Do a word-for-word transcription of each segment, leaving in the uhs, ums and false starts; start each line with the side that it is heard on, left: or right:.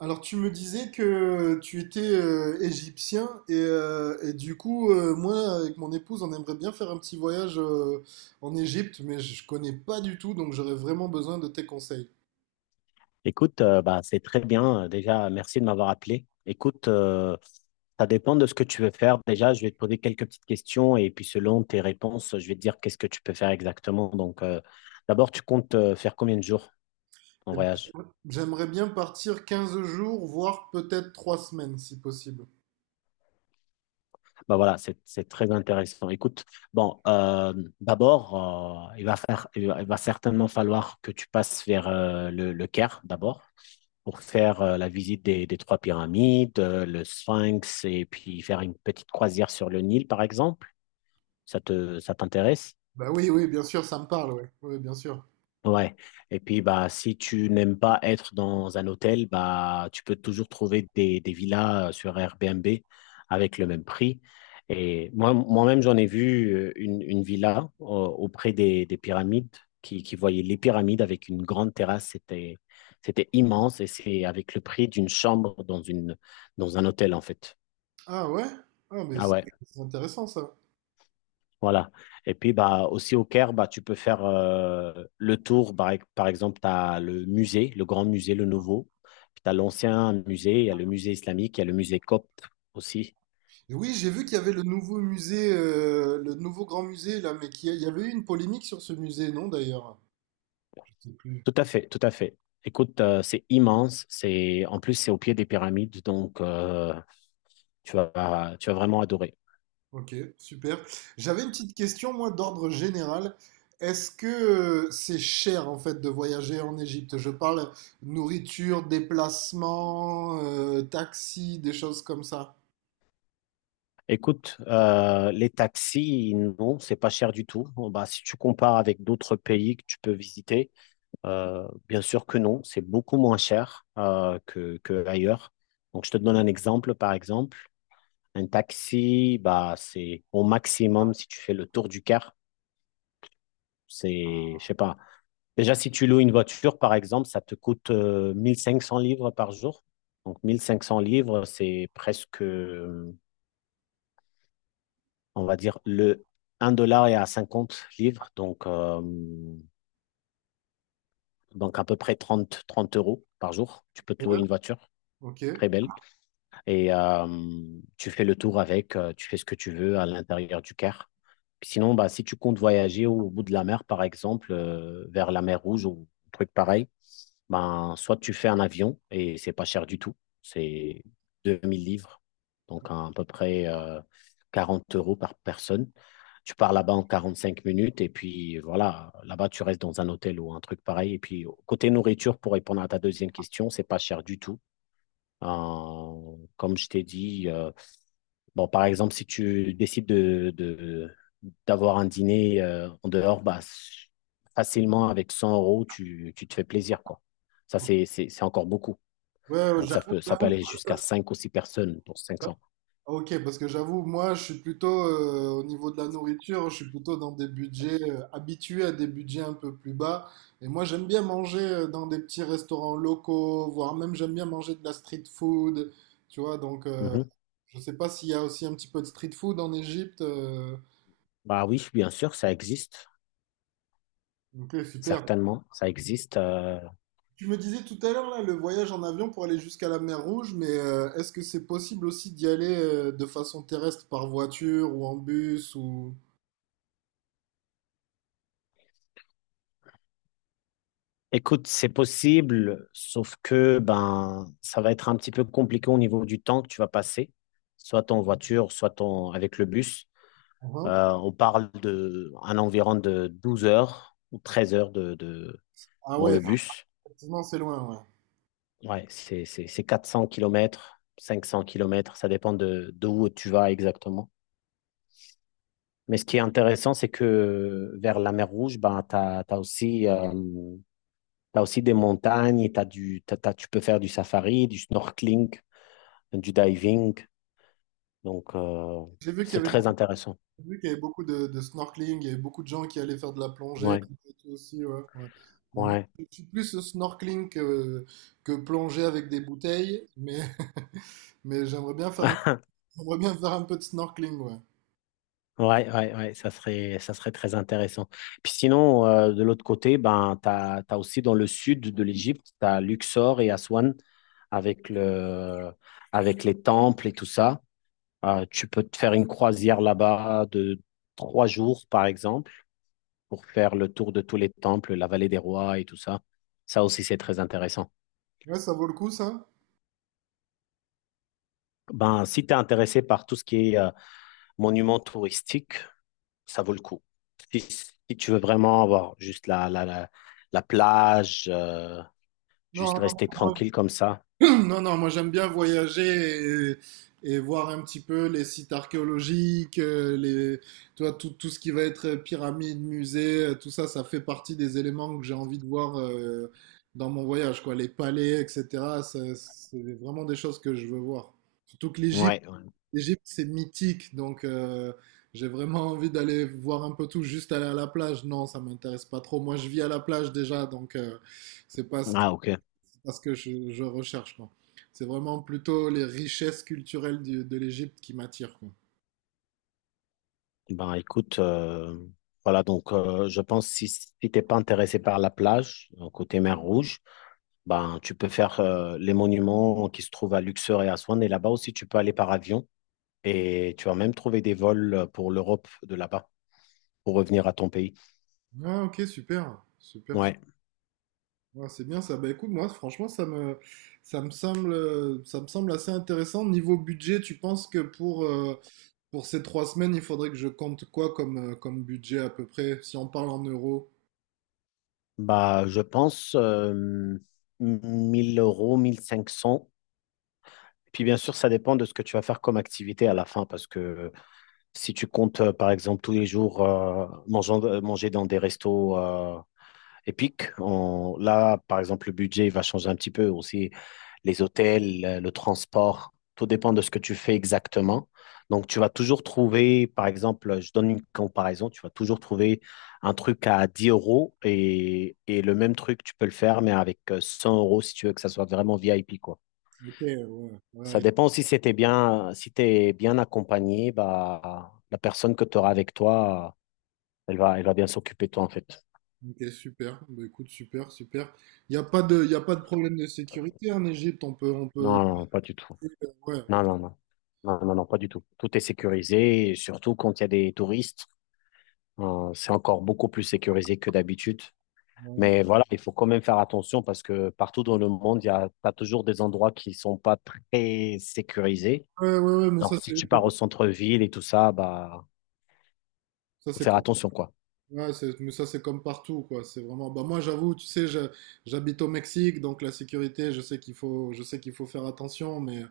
right: Alors tu me disais que tu étais euh, égyptien et, euh, et du coup euh, moi avec mon épouse on aimerait bien faire un petit voyage euh, en Égypte mais je je connais pas du tout donc j'aurais vraiment besoin de tes conseils.
left: Écoute, euh, bah, c'est très bien. Déjà, merci de m'avoir appelé. Écoute, euh, ça dépend de ce que tu veux faire. Déjà, je vais te poser quelques petites questions et puis selon tes réponses, je vais te dire qu'est-ce que tu peux faire exactement. Donc, euh, d'abord, tu comptes euh, faire combien de jours en
right: Et ben,
left: voyage?
right: j'aimerais bien partir quinze jours voire peut-être trois semaines si possible.
left: Bah voilà, c'est c'est très intéressant. Écoute, bon, euh, d'abord, euh, il va faire, il va, il va certainement falloir que tu passes vers euh, le, le Caire d'abord. Pour faire euh, la visite des, des trois pyramides, euh, le Sphinx, et puis faire une petite croisière sur le Nil, par exemple. Ça te, ça t'intéresse?
right: Bah oui, oui, bien sûr, ça me parle, ouais. Oui, bien sûr.
left: Ouais. Et puis, bah, si tu n'aimes pas être dans un hôtel, bah, tu peux toujours trouver des, des villas euh, sur Airbnb avec le même prix. Et moi, moi-même, j'en ai vu euh, une, une villa euh, auprès des, des pyramides qui, qui voyait les pyramides avec une grande terrasse. C'était, c'était immense et c'est avec le prix d'une chambre dans une, dans un hôtel, en fait.
right: Ah ouais? Ah mais
left: Ah
right: c'est
left: ouais.
right: c'est intéressant ça.
left: Voilà. Et puis bah aussi au Caire, bah tu peux faire euh, le tour. Par, ex- par exemple, tu as le musée, le grand musée, le nouveau. Puis tu as l'ancien musée, il y a le musée islamique, il y a le musée copte aussi.
right: Et oui, j'ai vu qu'il y avait le nouveau musée euh, le nouveau grand musée là, mais qu'il y a- il y avait eu une polémique sur ce musée, non, d'ailleurs?
left: Tout à fait, tout à fait. Écoute, euh, c'est immense. C'est en plus c'est au pied des pyramides, donc euh, tu vas tu vas vraiment adorer.
right: Ok, super. J'avais une petite question, moi, d'ordre général. Est-ce que euh, c'est cher, en fait, de voyager en Égypte? Je parle nourriture, déplacement, euh, taxi, des choses comme ça.
left: Écoute, euh, les taxis, non, c'est pas cher du tout. Bon, bah, si tu compares avec d'autres pays que tu peux visiter, euh, bien sûr que non, c'est beaucoup moins cher euh, que, que ailleurs. Donc, je te donne un exemple, par exemple, un taxi, bah, c'est au maximum si tu fais le tour du Caire, c'est, je sais pas. Déjà, si tu loues une voiture, par exemple, ça te coûte euh, mille cinq cents livres par jour. Donc, mille cinq cents livres, c'est presque on va dire, le un dollar est à cinquante livres, donc, euh, donc à peu près trente trente euros par jour. Tu peux te
right: Ouais.
left: louer une voiture
right: Ok. Ouais,
left: très belle et euh, tu fais le tour avec, euh, tu fais ce que tu veux à l'intérieur du Caire. Puis sinon, bah, si tu comptes voyager au bout de la mer, par exemple, euh, vers la mer Rouge ou un truc pareil, ben, soit tu fais un avion et c'est pas cher du tout, c'est deux mille livres, donc à peu près euh, quarante euros par personne. Tu pars là-bas en quarante-cinq minutes et puis voilà, là-bas tu restes dans un hôtel ou un truc pareil. Et puis côté nourriture, pour répondre à ta deuxième question, c'est pas cher du tout. Euh, comme je t'ai dit, euh, bon, par exemple, si tu décides de, de- d'avoir un dîner euh, en dehors, bah, s- facilement avec cent euros, tu, tu te fais plaisir, quoi. Ça, c'est, c'est, c'est encore beaucoup.
right: ouais,
left: Donc, ça
right: j'avoue,
left: peut, ça peut
right: j'avoue.
left: aller jusqu'à cinq ou six personnes pour cinq cents.
right: Ok, parce que j'avoue, moi, je suis plutôt, euh, au niveau de la nourriture, je suis plutôt dans des budgets, euh, habitué à des budgets un peu plus bas. Et moi, j'aime bien manger euh, dans des petits restaurants locaux, voire même j'aime bien manger de la street food, tu vois, donc euh,
left: Mhm.
right: je sais pas s'il y a aussi un petit peu de street food en Égypte. euh,
left: Bah oui, bien sûr, ça existe.
right: Ok, super.
left: Certainement, ça existe. euh,
right: Tu me disais tout à l'heure là le voyage en avion pour aller jusqu'à la mer Rouge, mais euh, est-ce que c'est possible aussi d'y aller euh, de façon terrestre par voiture ou en bus ou
left: Écoute, c'est possible, sauf que ben ça va être un petit peu compliqué au niveau du temps que tu vas passer, soit en voiture, soit en- avec le bus.
right: en.
left: Euh, on parle de un environ de douze heures ou treize heures de, de-
right: Ah
left: dans
right: ouais,
left: le bus.
right: effectivement, c'est loin, ouais.
left: Ouais, c'est c'est- c'est quatre cents kilomètres, cinq cents kilomètres, ça dépend de, de où tu vas exactement. Mais ce qui est intéressant, c'est que vers la mer Rouge, ben, tu as, aussi, euh, t'as aussi des montagnes, et t'as du, t'as- t'as- tu peux faire du safari, du snorkeling. Du diving. Donc, euh,
right: J'ai vu qu'il
left: c'est
right: y avait
left: très
right: beaucoup,
left: intéressant.
right: j'ai vu qu'il y avait beaucoup de, de snorkeling, il y avait beaucoup de gens qui allaient faire de la plongée et
left: Ouais,
right: tout aussi, ouais, ouais. Bon, moi,
left: ouais.
right: je suis plus snorkeling que, que plongée avec des bouteilles, mais, mais j'aimerais bien faire. J'aimerais bien faire un peu de snorkeling, ouais.
left: Ouais, ouais, ouais, ça serait, ça serait très intéressant. Puis sinon, euh, de l'autre côté, ben, tu as aussi dans le sud de l'Égypte, tu as Luxor et Aswan avec le, avec les temples et tout ça. Euh, tu peux te faire une croisière là-bas de trois jours, par exemple, pour faire le tour de tous les temples, la vallée des rois et tout ça. Ça aussi, c'est très intéressant.
right: Ouais, ça vaut le coup, ça?
left: Ben, si tu es intéressé par tout ce qui est euh, monuments touristiques, ça vaut le coup. Si, si tu veux vraiment avoir juste la, la, la, la plage, euh,
right: Non,
left: juste rester
right: non,
left: tranquille comme ça.
right: non, non, non, moi j'aime bien voyager et, et voir un petit peu les sites archéologiques, euh, les, tu vois, tout, tout ce qui va être pyramide, musée, euh, tout ça, ça fait partie des éléments que j'ai envie de voir euh, dans mon voyage, quoi. Les palais, et cetera ça- C'est vraiment des choses que je veux voir. Surtout que l'Égypte,
left: Ouais. Ouais.
right: l'Égypte, c'est mythique, donc euh, j'ai vraiment envie d'aller voir un peu tout, juste aller à la plage. Non, ça m'intéresse pas trop. Moi, je vis à la plage déjà, donc euh, c'est pas ce que,
left: Ah, ok.
right: c'est pas ce que je, je recherche, quoi. C'est vraiment plutôt les richesses culturelles du- de l'Égypte qui m'attirent, quoi.
left: Ben, écoute, euh, voilà, donc euh, je pense si, si tu n'es pas intéressé par la plage, euh, côté mer Rouge, ben, tu peux faire euh, les monuments qui se trouvent à Luxor et à Swan. Et là-bas aussi, tu peux aller par avion et tu vas même trouver des vols euh, pour l'Europe de là-bas pour revenir à ton pays.
right: Ah, ok, super, super, super.
left: Ouais.
right: Ouais, c'est bien ça. Bah écoute, moi, franchement, ça me, ça me semble, euh, ça me semble assez intéressant. Niveau budget, tu penses que pour, euh, pour ces trois semaines, il faudrait que je compte quoi comme, euh, comme budget à peu près, si on parle en euros?
left: Bah, je pense euh, mille euros, mille cinq cents. Puis bien sûr, ça dépend de ce que tu vas faire comme activité à la fin, parce que si tu comptes, euh, par exemple, tous les jours euh, mangeant- euh, manger dans des restos euh, épique. On- là, par exemple, le budget il va changer un petit peu aussi. Les hôtels, euh, le transport, tout dépend de ce que tu fais exactement. Donc, tu vas toujours trouver, par exemple, je donne une comparaison, tu vas toujours trouver un truc à dix euros et, et le même truc, tu peux le faire, mais avec euh, cent euros si tu veux que ça soit vraiment V I P, quoi.
right: Ok, ouais,
left: Ça
right: ouais,
left: dépend si c'était bien, si t'es bien accompagné, bah, la personne que tu auras avec toi, elle va, elle va bien s'occuper de toi, en fait.
right: ok, super. Bah, écoute, super, super. Il n'y a pas de, il a pas de problème de sécurité en Égypte. On peut, on peut.
left: Non, non, pas du tout.
right: Ouais,
left: Non, non, non. Non, non, non, pas du tout. Tout est sécurisé, et surtout quand il y a des touristes. Euh, c'est encore beaucoup plus sécurisé que d'habitude.
right: ouais,
left: Mais voilà, il faut quand même faire attention parce que partout dans le monde, il y a, t'as toujours des endroits qui sont pas très sécurisés.
right: ouais, ouais, mais ça,
left: Alors, si
right: c'est
left: tu pars au centre-ville et tout ça, bah,
right: ça,
left: faut
right: c'est
left: faire
right: comme,
left: attention, quoi.
right: ouais, c'est- mais ça, c'est comme partout, quoi. C'est vraiment. Bah, moi, j'avoue, tu sais, je- j'habite au Mexique, donc la sécurité, je sais qu'il faut, je sais qu'il faut faire attention, mais,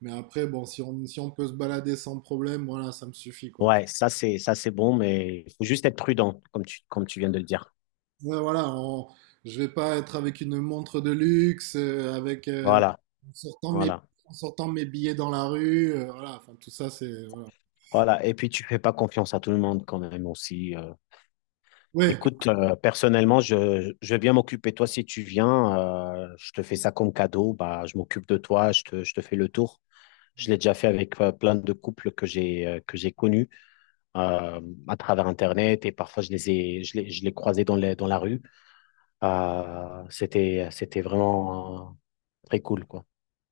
right: mais après, bon, si on, si on peut se balader sans problème, voilà, ça me suffit, quoi.
left: Ouais, ça, c'est, ça, c'est bon, mais il faut juste être prudent, comme tu, comme tu viens de le dire.
right: Ouais, voilà, on- je vais pas être avec une montre de luxe, euh, avec. Euh,
left: Voilà,
right: en sortant mes,
left: voilà,
right: en sortant mes billets dans la rue, euh, voilà, enfin tout ça c'est voilà.
left: voilà. Et puis, tu fais pas confiance à tout le monde quand même aussi. euh,
right: Ouais,
left: Écoute, euh, personnellement, je, je vais bien m'occuper de toi si tu viens. Euh, je te fais ça comme cadeau. Bah, je m'occupe de toi, je te, je te fais le tour. Je l'ai déjà fait avec euh, plein de couples que j'ai euh, que j'ai connus euh, à travers Internet et parfois je les ai, je les, je les croisais dans les, dans la rue. Euh, c'était, c'était vraiment euh, très cool, quoi.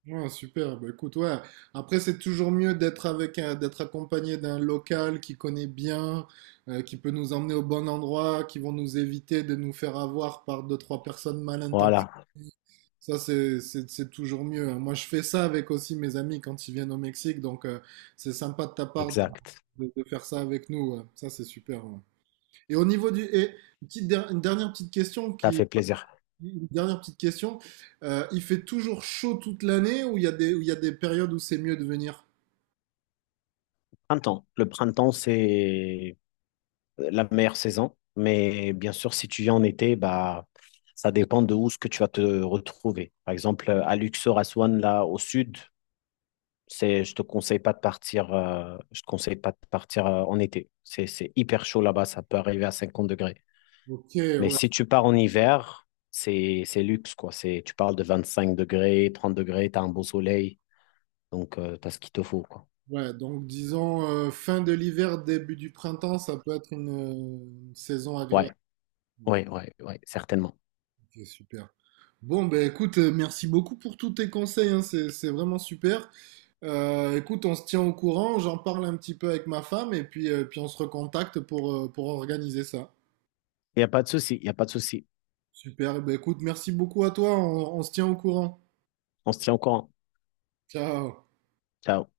right: ouais, super. Bah, écoute, ouais. Après, c'est toujours mieux d'être avec, un- d'être accompagné d'un local qui connaît bien, euh, qui peut nous emmener au bon endroit, qui vont nous éviter de nous faire avoir par deux, trois personnes mal intentionnées.
left: Voilà,
right: Ça, c'est c'est- c'est toujours mieux, hein. Moi, je fais ça avec aussi mes amis quand ils viennent au Mexique. Donc, euh, c'est sympa de ta part
left: exact.
right: de, de- de faire ça avec nous, ouais. Ça, c'est super, ouais. Et au niveau du... Et une petite der- une dernière petite question
left: Ça
right: qui,
left: fait plaisir.
right: une dernière petite question. Euh, il fait toujours chaud toute l'année ou il y a des, ou il y a des périodes où c'est mieux de venir?
left: Printemps. Le printemps, c'est euh, la meilleure saison. Mais bien sûr, si tu viens en été, bah, ça dépend de où ce que tu vas te retrouver. Par exemple, euh, à Luxor, à Swan, là, au sud, c'est, je te conseille pas de partir, euh, je te conseille pas de partir euh, en été. C'est, c'est hyper chaud là-bas, ça peut arriver à cinquante degrés.
right: Ok,
left: Mais
right: ouais.
left: si tu pars en hiver, c'est, c'est luxe, quoi. C'est, tu parles de vingt-cinq degrés, trente degrés, tu as un beau soleil, donc tu as ce qu'il te faut, quoi.
right: Ouais, donc disons euh, fin de l'hiver, début du printemps, ça peut être une, euh, une saison agréable.
left: Ouais, ouais, ouais, ouais, certainement.
right: Ok, super. Bon, ben écoute, euh, merci beaucoup pour tous tes conseils, hein, c'est, c'est vraiment super. Euh, écoute, on se tient au courant, j'en parle un petit peu avec ma femme et puis, euh, puis on se recontacte pour, euh, pour organiser ça.
left: Il n'y a pas de souci, il n'y a pas de souci.
right: Super, eh ben écoute, merci beaucoup à toi, on on se tient au courant.
left: On se tient au courant.
right: Ciao.
left: Ciao.